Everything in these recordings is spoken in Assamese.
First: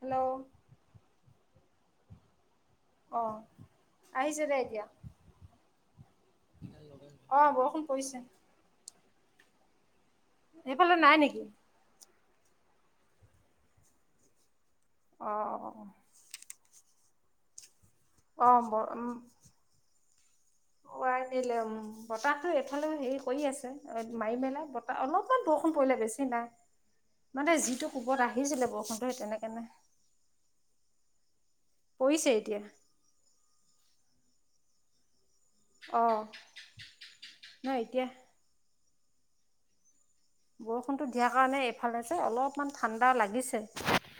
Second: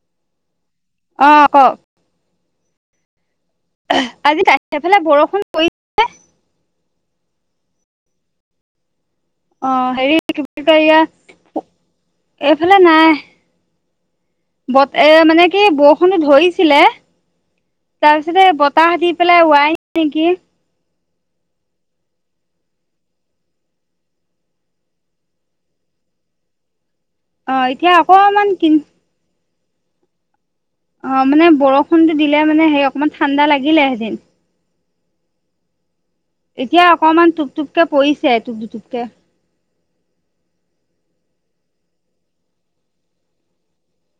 হেল্ল' অ', ক' অ', আহিছে আজি দে এতিয়া কাঠফালে বৰষুণ পৰিছে অ', বৰষুণ পৰিছে। অ', হেৰি কি বুলি কই, সেইফালে নাই নেকি এয়া এইফালে নাই। বত এ অ মানে কি বৰষুণো ধৰিছিলে তাৰ পিছতে অ বতাহ দি পেলাই ওৱাই নেকি এই বতাহটো এইফালেও হেৰি কৰি আছে মাৰি মেলাই বতাহ অলপমান বৰষুণ পৰিলে বেছি অ মানে যিটো এতিয়া কোবত অকমান আহিছিলে কিন বৰষুণটো সেই তেনেকেনে নাই। অ', মানে বৰষুণতটো পৰিছে দিলে এতিয়া মানে হে অকমান ঠাণ্ডা লাগিলে সেদিন। অ এতিয়া অকণমান টোপ নহয় টোপকে এতিয়া পৰিছে টোপ দুুটুপকে। বৰষুণটো দিয়াৰ কাৰণে এইফালে যে অলপমান ঠাণ্ডা লাগিছে।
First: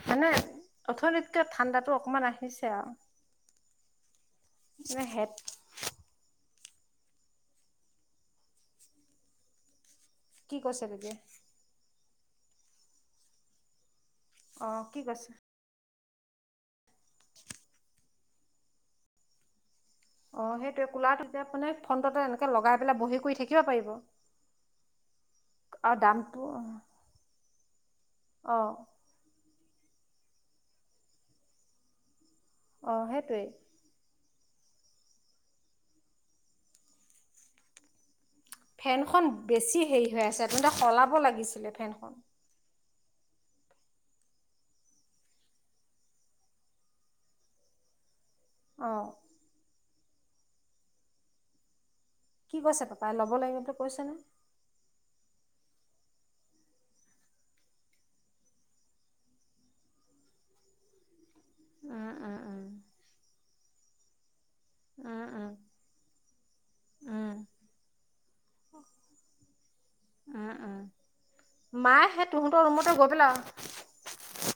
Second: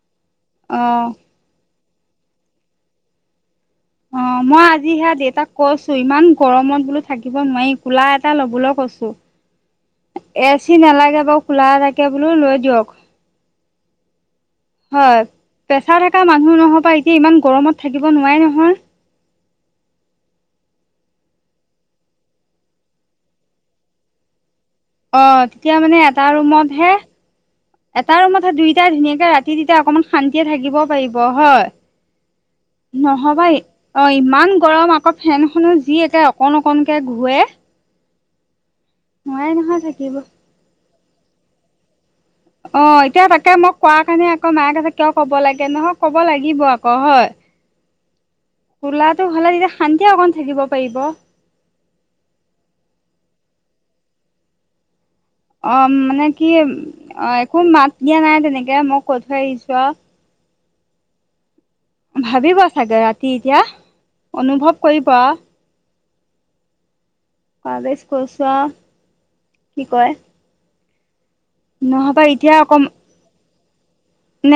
মানে অ অথনিতিকে ঠাণ্ডাতো অকমান আহিছে আৰু। অ', মই আজি মানে সেইয়া হেড দেউতাক কৈছো, ইমান গৰমত বোলো থাকিব নোৱাৰি, কোলাৰ এটা লবলৈ কৈছো। এ কি চি কৈছে তেতিয়া নালাগে বাৰু কোলাৰ এটাকে বোলো লৈ দিয়ক। অ', কি কৈছে? চাই থকা মানুহ, নহবা এতিয়া ইমান গৰমত থাকিব নোৱাৰে নহয়। অ', সেইটোৱে, কুলাৰটো যে মানে ফ্ৰণ্টতে এনেকে লগাই পেলাই বহি কৰি থাকিব পাৰিব। অ', তেতিয়া আৰু মানে এটা দামটো ৰুমতহে, এটা ৰুমতে অ দুইটাই ধুনীয়াকে ৰাতি তিনিতা অকমান শান্তিয়ে থাকিব পাৰিব হয়, অ নহ'ব সেইটোৱেই এই অ', এই ইমান গৰম আকৌ ফেন খনো যি একে অকণ অকনকে ঘূৰে। ফেনখন নোৱাৰে নহয় বেছি হেৰি থাকিব হৈ আছে, তেন্তে সলাব লাগিছিলে ফেনখন। অ', এতিয়া তাকে মই কোৱাৰ কাৰণে আকৌ মায়ে কৈছে আছে কিয় কব লাগে নহয় কব লাগিব আকৌ হয়। অ কুলাৰটো হ'লে তেতিয়া শান্তি অকণ থাকিব পাৰিব। কি কৈছে পাপাই, ল'ব লাগিব বুলি কৈছেনে? অ', মানে কি অ', একো মাত দিয়া নাই তেনেকে মই কৈ থৈ আহিছো আৰু। উম উম ভাবিব উম চাগে ৰাতি এতিয়া, অনুভৱ কৰিব। উম উম উম কাগজ কৈছো আৰু কি কয় উম উম মায়ে নহবা সেই তহঁতৰ ৰুমতে গৈ পেলাই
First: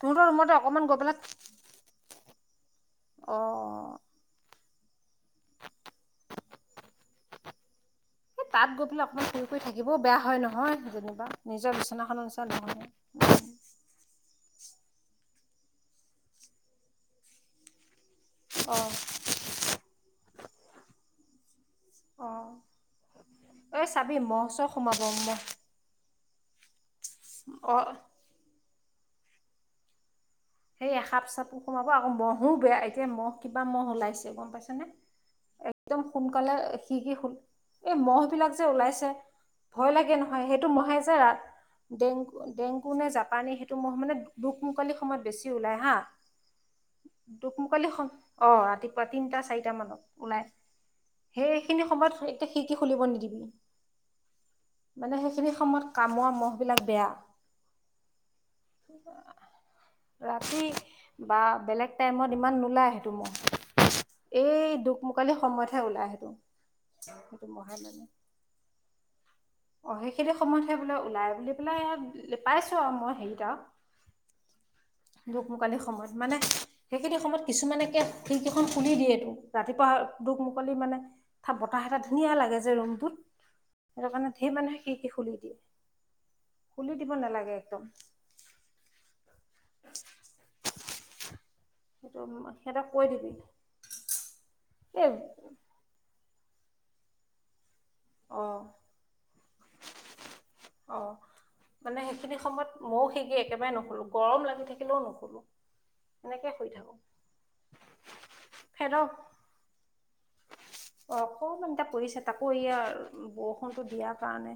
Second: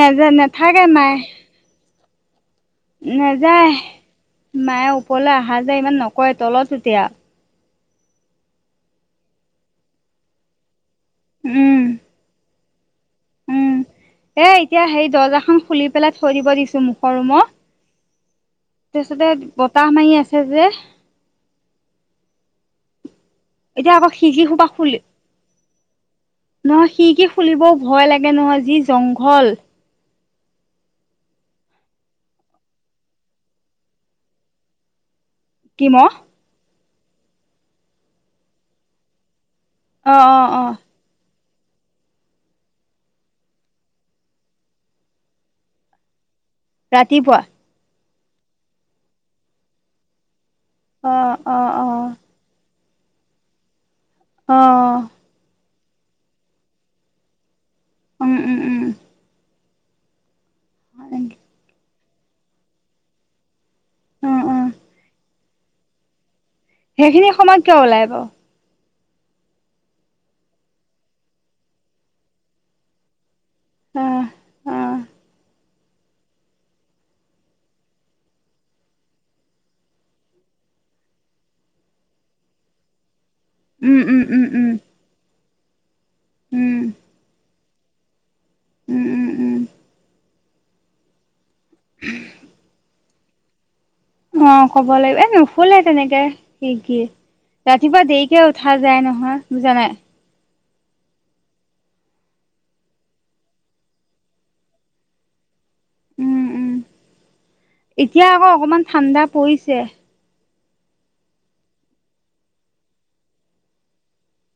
তহঁতৰ ৰুমতে নেথাকে অকণমান গৈ মায়ে। পেলাই অ নাযায়, মায়ে ওপৰলৈ অহা যায় ইমান নকৰে তলত এতিয়া। এই তাত গৈ পেলাই অকমান ফুৰি কৰি থাকিবও বেয়া হয়, নহয় যেনিবা, আৰু নিজৰ উম বিচনাখনৰ নিচিনা নহয় নহয়। উম, এ এতিয়া সেই দৰ্জাখন খুলি পেলাই থৈ দিব দিছো মুখৰ ৰুমৰ। অ তাৰপিছতে বতাহ মাৰি আছে যে। অ' এ এতিয়া আকৌ চাবি ম'হ খিৰিকী চহ সোপা খুলি সোমাব ম নহয় সিকি খুলিব ভয় লাগে নহয়, যি জংঘল। সেই এ সাপ চাপো সোমাব, আকৌ মহো বেয়া, এতিয়া মহো, কিবা মহ ওলাইছে গম পাইছেনে। কিম একদম অ সোনকালে সিকি খোল, এই মহ বিলাক যে উলাইছে। ভয় লাগে অ নহয়, অ সেইটো মহে যে ৰা ডেংগু ডেংগু নে জাপানী সেইটো মহ মানে দুক মুকলি সময়ত বেছি ওলাই হা। ৰাতিপুৱা দোক মোকালি, অ', ৰাতিপুৱা তিনটা চাৰিটা মানত ওলাই। অ অ সেইখিনি সময়ত অ এতিয়া সি, কি? খুলিব নিদিবি অ মানে, সেইখিনি সময়ত কামোৱা, মহবিলাক বেয়া। উম, উম, উম। ৰাতি হয় নেকি বা বেলেগ টাইমত ইমান নোলায় সেইটো ম'হ। অ অ এই, দুক-মোকালি সময়তহে ওলাই সেইটো। সেইখিনি সেইটো সময়ত কিয়, বহাই মানে ওলাই বাৰু? অ, সেইখিনি সময়তহে বোলে ওলাই, বুলি পেলাই ইয়াত পাইছো আৰু মই হেৰিত অ', অ'। দোক-মুকালি সময়ত, মানে সেইখিনি সময়ত কিছুমানে কে, খিৰীকিখন খুলি দিয়েটো ৰাতিপুৱা দোক- মুকলি মানে, ত, বতাহ এটা ধুনীয়া লাগে যে, ৰুমটোত। উম সেইটো উম কাৰণে উম ধেৰ উম মানুহে খিৰিকী খুলি দিয়ে, খুলি দিব নালাগে, একদম। উম, উম, উম। সেইটো, সিহঁতক কৈ দিবি। অ, ক'ব এই লাগিব। এ, নোখোলে তেনেকে খিৰিকী। ৰাতিপুৱা অ দেৰিকে উঠা যায় নহয়, বুজা নাই। অ মানে সেইখিনি সময়ত ময়ো খিৰিকী একেবাৰে নোখোলো। গৰম লাগি থাকিলেও নোখোলো। উম, উম। এতিয়া আকৌ অকমান ঠাণ্ডা পৰিছে। অ, অকণমান এতিয়া পৰিছে। তাকো এই বৰষুণটো দিয়াৰ কাৰণে।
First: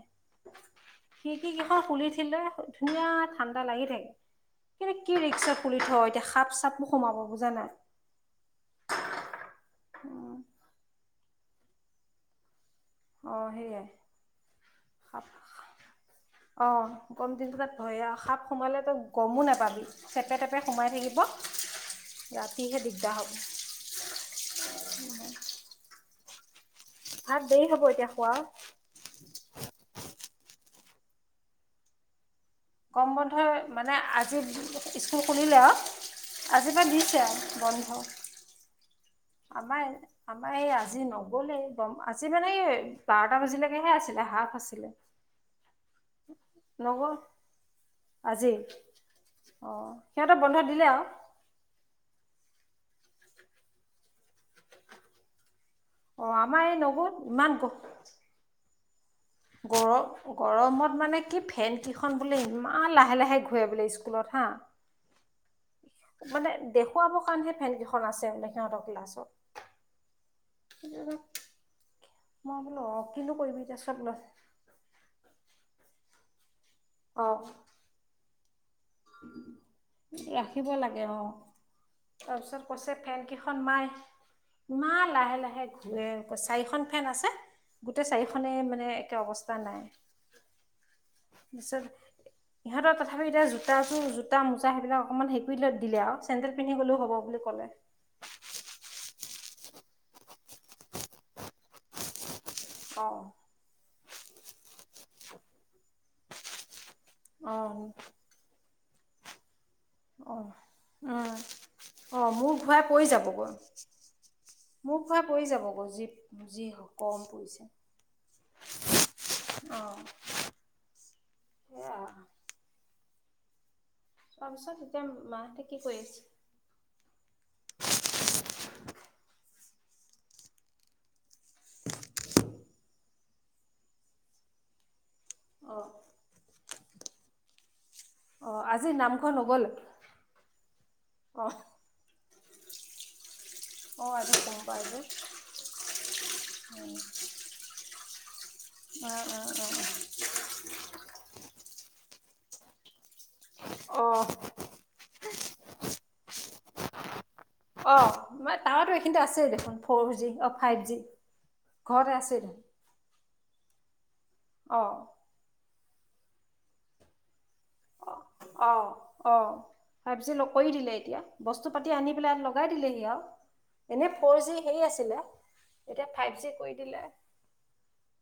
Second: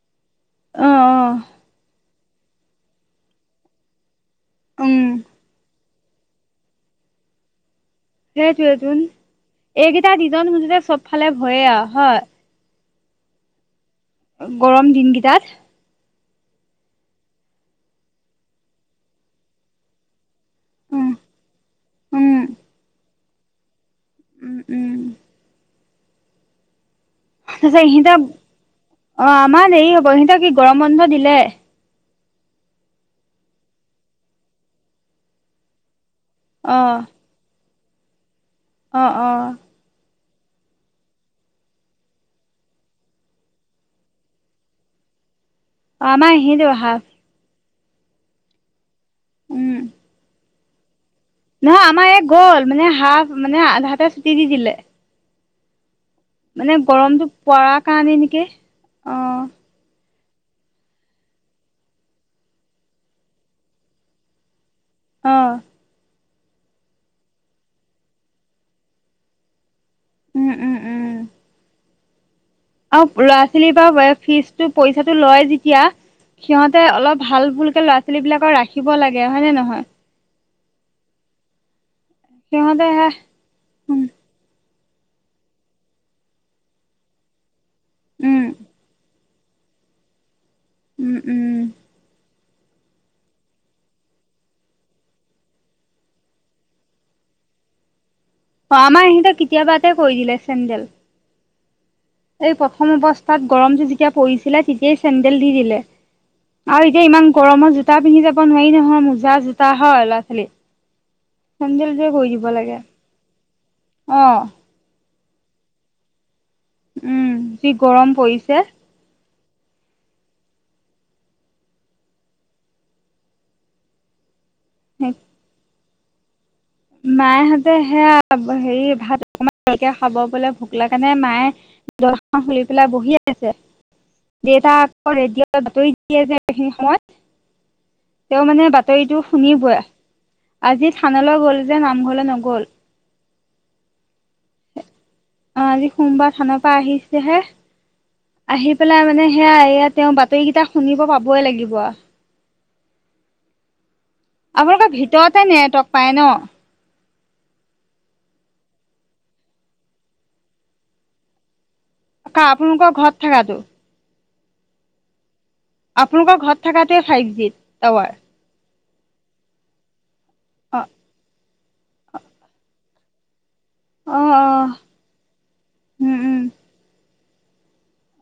অ অ খিৰিকী কেইখন খুলিদিলে, ধুনীয়া ঠাণ্ডা লাগি থাকে। কিন্তু উম কি, ৰিক্সা খুলি থ, এতিয়া সাপ, চাপো সোমাব বুজা নাই। সেইটোৱে তোন এইকেইটা উম, দিন মুঠতে চব ফালে ভয়ে আৰু হয়। অ, সেইয়। গৰম দিনকেইটাত। অ, গম দিনটো তাতয় আৰু সাপ সোমালে তই গমো নাপাবি। টেপে, টেপে সোমাই উম থাকিব। উম ৰাতিহে দিগদাৰ হ'ব। উম, উম। ভাত দেৰি তাৰিত হ'ব এতিয়া ইহঁত অ, খোৱা আমাৰ দেৰি হ'ব। ইহতক কি গৰম বন্ধ দিলে। গৰম বন্ধই মানে আজি স্কুল খুলিলে আৰু। আজি বা অ দিছে আৰু বন্ধ। অ', অ'। আমাৰ আমাৰ এই আজি নগলে গম আজি মানে এই বাৰটা বজিলৈকেহে আছিলে, হাফ আছিলে। আমৰ সেই, দেৱ হা নগ'ল আজি, অ, উম, সিহঁতে বন্ধ দিলে আৰু। নহয় আমাৰ এই গ'ল মানে, হাফ মানে আ, হাতে চুটি দি, দিলে। অঁ আমাৰ মানে এই নগ'ল গৰমতটো পাৰ কাৰণে নেকি। অ', গৰম গৰমত মানে কি ফেন কিখন বোলে ইমান লাহে, লাহে ঘূৰা বোলে স্কুলত। হা অ', মানে দেখুৱাবৰ কাৰণেহে ফেন কেইখন আছে মানে সিহঁতৰ ক্লাছত। উম, উম, উম। মই বোলো অ, অঁ কিনো ল'ৰা, কৰিবি এতিয়া ছোৱালীৰ চব পৰা ল'ৰা ফিজটো, পইচাটো লয় যেতিয়া সিহঁতে অলপ অঁ ভাল বুলকে ল'ৰা ছোৱালী বিলাকৰ ৰাখিব লাগে, হয়, নে, নহয়। থাকিব লাগে। অ, তাৰপিছত সিহঁতে কৈছে হে ফেন কেইখন নাই। উম, ইমান লাহে, লাহে ঘূৰে। চাৰিখন ফেন আছে গোটেই উম, চাৰিখনে মানে একে অৱস্থা উম, উম, তিত, ইহঁতৰ তথাপি এতিয়া জ তাৰো জোতা, মোজা সেইবিলাক অকমান হেক দিলে আৰু চেণ্ডেল পিন্ধি গলেও হ'ব বুলি ক'লে। অ, আমাৰ ইহঁতক কেতিয়াবাতে কৈ দিলে চেডেল। এই প্ৰথম অঁ অৱস্থাত গৰমটো যেতিয়া পৰিছিলে, তেতিয়াই চেডেল দি দিলে। আৰু এতিয়া ইমান গৰমৰ জোতা পিন্ধি যাব নোৱাৰি নহয়, মোজা, জোতা হয় ল'ৰা অ ছোৱালী উম চেন্দেলযোৰে কৰি আহ দিব মোৰ লাগে ঘূৰাই পৰি যাবগৈ অ ঘোৰাই পৰি যাবগৈ যি যি কম উম যি গৰম পৰিছে আহ সয়া তাৰপিছত তেতিয়া মাহঁতে কি কৰি আছে মায়েহঁতে সেয়া হেৰি ভাত কে খাব বোলে ভোক লগা নাই মায়ে ৰ্দজাখন খুলি পেলাই বহি আছে দেটা আকৌ ৰেডিঅ' অঁ বাতৰি দিয়ে যে এইখিনি সময়ত তেওঁ অঁ মানে আজি বাতৰিটো নামঘৰ নগ'ল শুনিবয়ে আজি থানালৈ অঁ গ'ল মংঘল নগল অ আজি সোমবাৰযে অ আজি সোমবাৰ থানৰ পৰা আহিছেহে আহি পেলাই মানে সেয়া এই তেওঁ বাতৰিকেইটা শুনিব পাবই লাগিব অঁ অঁ আপোনালোকৰ ভিতৰতে নেটৱৰ্ক পায় ন অ পাৱৰটো এইখিনিতে আছে দেখোন ফ'ৰ জি অ ফাইভ জি ঘৰতে আছেই কা দেখোন আপোনালোকৰ ঘৰত থাকাটো অ আপোনালোকৰ ঘৰত থকাতোৱে ফাইভ জি টাৱাৰ অ অ ফাইপজি লগ কৰি অ দিলে এতিয়া বস্তু পাতি আনি পেলাই লগাই দিলেহি আৰু এনে অ অ ফ'ৰ জি হে আছিলে এতিয়া উম উম ফাইভ জি কৰি দিলে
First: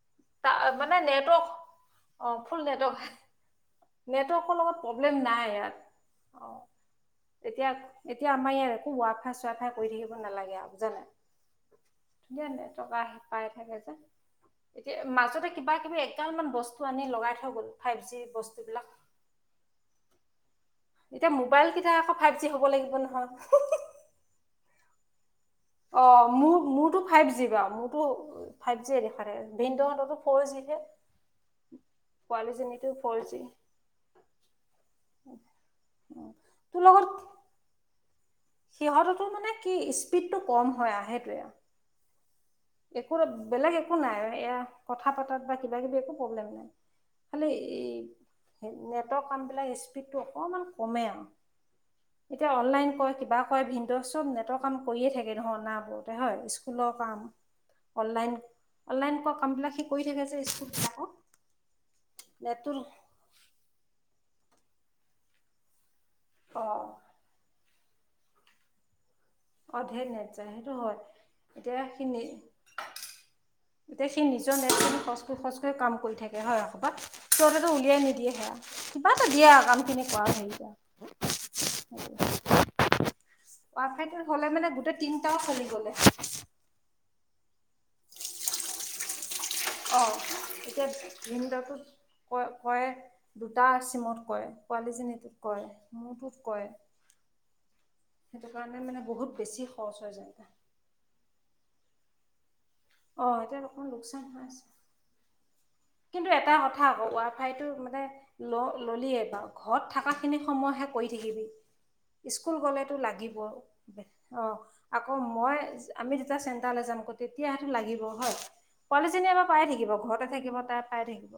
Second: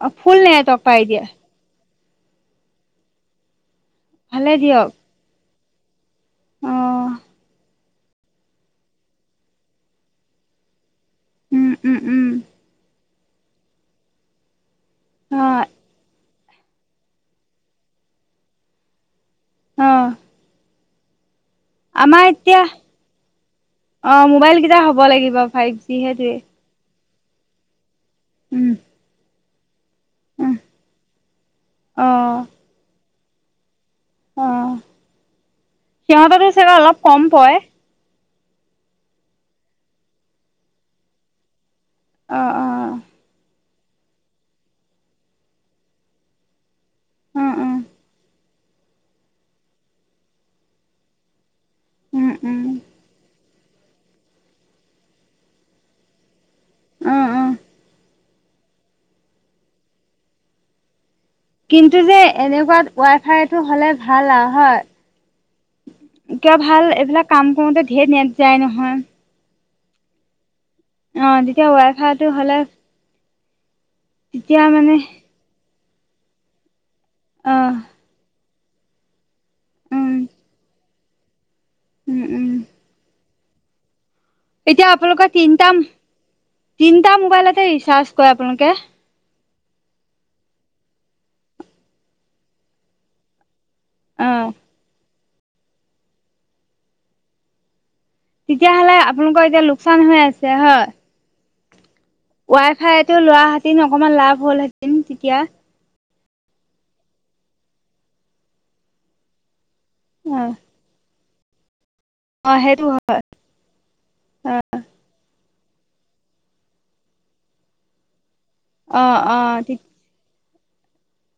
অ ফুল তা নেটৱক মানে পাই দিয়া নেটৱৰ্ক অ ফুল নেটৱৰ্ক ভালে নেটৱৰ্কৰ লগত দিয়ক প্ৰব্লেম নাই এয়াত। অ এতিয়া আমাৰ ইয়াত একো ৱাফাই-চুৱফাই কৰি থাকিব নালাগে আৰু বুজানাই? উম উম উম [unintelligible] টকা পাই থাকে যে এতিয়া অ মাজতে কিবা-কিবি এগাল মান বস্তু আনি লগাই থৈ গ'ল, ফাইব জি বস্তুবিলাক। অ এতিয়া মোবাইল কিটা আকৌ আমাৰ ফাইব জি এতিয়া হ'ব লাগিব নহয়। অ মোবাইল কেইটা হ'ব লাগিব। ফাইভ জি অ, সেইটোৱে মো-মোতো ফাইভ জি বাউ, মোটো উম ফাইভ জিয়ে দেখা থাকে। ভিনদ' হঁতটো টো ফৰ উম জিহে। অ পোৱালিজনীতো ফৰ জি। অ, সিহঁততো চাগে তোৰ অলপ লগত কম পৰে। সিহঁততো মানে কি স্পীডটো কম হয় আ হেইটোৱে। অ অ একোতো বেলেগ একো নাই এয়া কথা পাতাত বা কিবা কিবি একো প্ৰব্লেম নাই। খালি উম উম এই এ নেটৰ কামবিলাক স্পীডটো অকমান কমেই আউ। উম এতিয়া অনলাইন উম কয় কিবা কয় ভিনদ' চব নেটৰ কাম কইয়ে থাকে দেহু অনাবতে হয়। সুল উম কাম, উম অনলাইন, অনলাইনক কাম বিলাক সি কই থাকে যে স্কুলবিলাক কিন্তু যে, এনেকুৱাত ৱাই-ফাইটো হ'লে ভাল আউ হয়। কিয় অ ভাল এইভিলাক কাম কওঁতে ধেই নেট যায় নহয়। আৰু ধেই নেট যায়। হয় অ তেতিয়া এতিয়া সি নি ৱাই-ফাইটো হ'লে এতিয়া সি নিজৰ তেতিয়া নেট মানে খিনি খচ কই খচ কই কাম কই থাকে হয়, বাত অ সিহঁতেটো উলিয়াই নিদিয়ে হেয়া। কিবাএটা দিয়ে আ কাম খিনি উম কয়া উম বিনিময়ত। উম ৱা-ফাইটো এতিয়া আপোনালোক তিনটাম, তিনটা মোবাইলতে ৰিচাৰ্জ ক‌য়ে আপোনালোকে। অএতিয়া ভিন্দটোত ক কয়ে দা চিমত অ কয়ে, পোৱালীজনীটোত কয়ে, মোটোত কয়ে। তেতিয়াহ'লে আপোনালোকৰ এতিয়া খৰচ লোকচান হৈ যায় আছে হয়? ৱাই ফাইতো অ লোৱা এতিয়া হেঁতিন অকমান লোকচান লাভ হৈ আছে হ'লহেঁতিন তিতিয়া। কিন্তু এটা কথা আকৌ ৱাই ফাইটো মানে ল'- ললিয়ে বাউ ঘৰত থাকা অ খিনি সময়হে কৰি থাকিবি। অ স্কুল সেইটো গ'লেতো হয় লাগিবই। অ' আকৌ মই আমি যেতিয়া চেন্টায়লে যাম আক' তেতিয়াটো লাগিব হয়। অ পোৱালীজনীয়ে অ বা পায় থাকিব অ ঘৰতে থাকিব। তাই পাই থাকিব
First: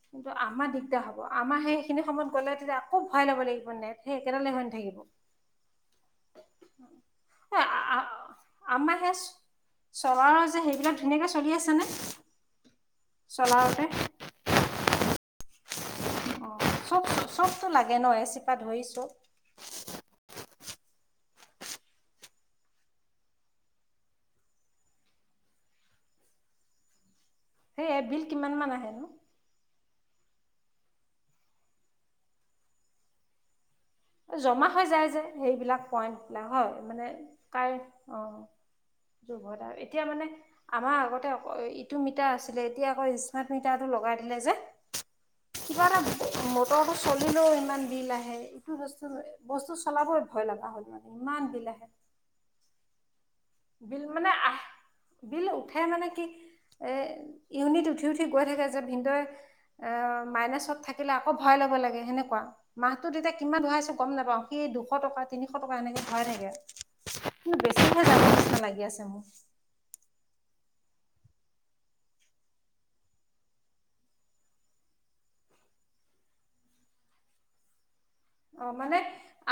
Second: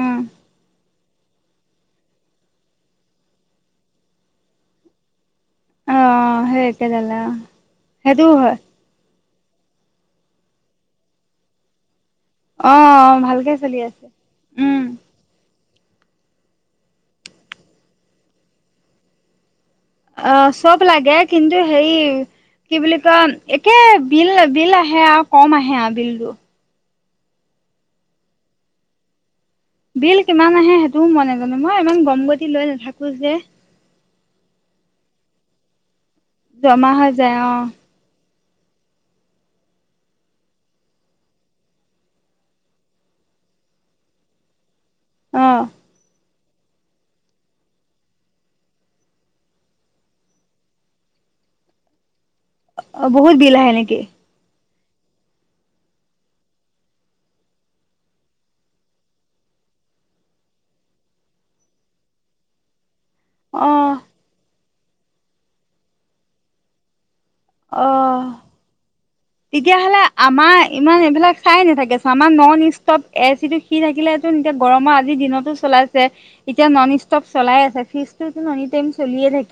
অ কিন্তু আমাৰ দি দিয়া হ'ব, আমা সেইখিনি সময়ত গ'লে তেতিয়া আকৌ ভয়াই ল'ব লাগিব নেট, সেই একেডালে হৈ নাথাকিব। অ', অ' হেই একেডালে অ'। সেইটোও হয়। আমাৰ সেই চলাৰৰ যে সেইবিলাক ধুনীয়াকে চলি আছেনে? অ', অ' ভালকে চলি চলাৰতে আছে, উম। অ' চব চবটো লাগে ন' এ চি পা ধৰি চব? অ' চব লাগে কিন্তু হেৰি কি বুলি কয় একে বিল বিল আহে আউ, কম আহে আউ বিলটো। হেইয়াই বিল কিমান মান আহেনো? বিল কিমান আহে সেইটোও মই নেজানো, মই ইমান গম গতি লৈ নাথাকো যে। জমা হৈ যায় যে সেইবিলাক পইন্ট বিলাক হয়, জমা মানে হৈ যায় অ', কাই অ'। [inaudible] দুৰ্ভতাও এতিয়া মানে আমাৰ আগতে অ-ইটো মিটাৰ আছিলে এতিয়া আকৌ স্মাৰ্ট মিটাৰটো লগাই যে অ', কিবা এটা মটৰটো চলিলেও ইমান বিল আহে। টো ৰষ্টো লৈ বস্তু চলাবই ভয় লগা হ'ল মানে ইমান বিলা আহে। অ', বহুত বিল আহে নেকি? মানে আহ বিল উঠে মানে কি এ, ইউনিট উঠি উঠি গৈ থাকে যে ভিনদই অ' মাইনাছত থাকিলে আকৌ ভয়াই ল'ব লাগে সেনেকুৱা মাহ তো তেতিয়া কিমান অ', ভৰাইছোঁ গম নাপাওঁ, সি দুশ টকা তিনিশ টকা এনেকে ভৰাই থাকে। কিন্তু বেছি হৈ যাব অ' নিচিনা লাগি আছে মোৰ তেতিয়াহ'লে আমাৰ ইমান এইবিলাক চায়ে নাথাকে, চ' আমাৰ নন ষ্টপ এ চি টো সি থাকিলেতোন এতিয়া গৰমৰ আজিৰ দিনতো চলা আছে, এতিয়া নন ষ্টপ চলাই আছে, ফ্ৰীজ অ' মানে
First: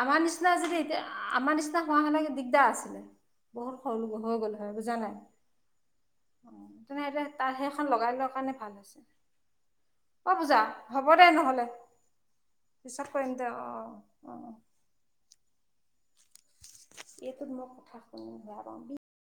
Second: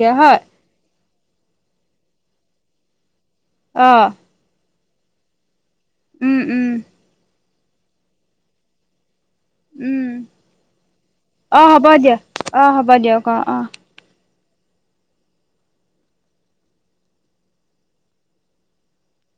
আমাৰ নিচিনা যদি এতিয়া, আমাৰ নিচিনা হোৱা হ'লে দিগদাৰ আছিলে। বহুত অ', সৰু হৈ গ'ল হয়, বুজা নাই? উম, উম। তাৰসেইখন লগাই লোৱা কাৰণে ভাল হৈছে। উম, অ', পূজা হ'ব দে অ' হ'ব দিয়, অ' হ'ব দিয়ক অ'। দিয়া অ', অ'। অ', অ'। এইটোত মই কথা শুনি বেয়া পাওঁ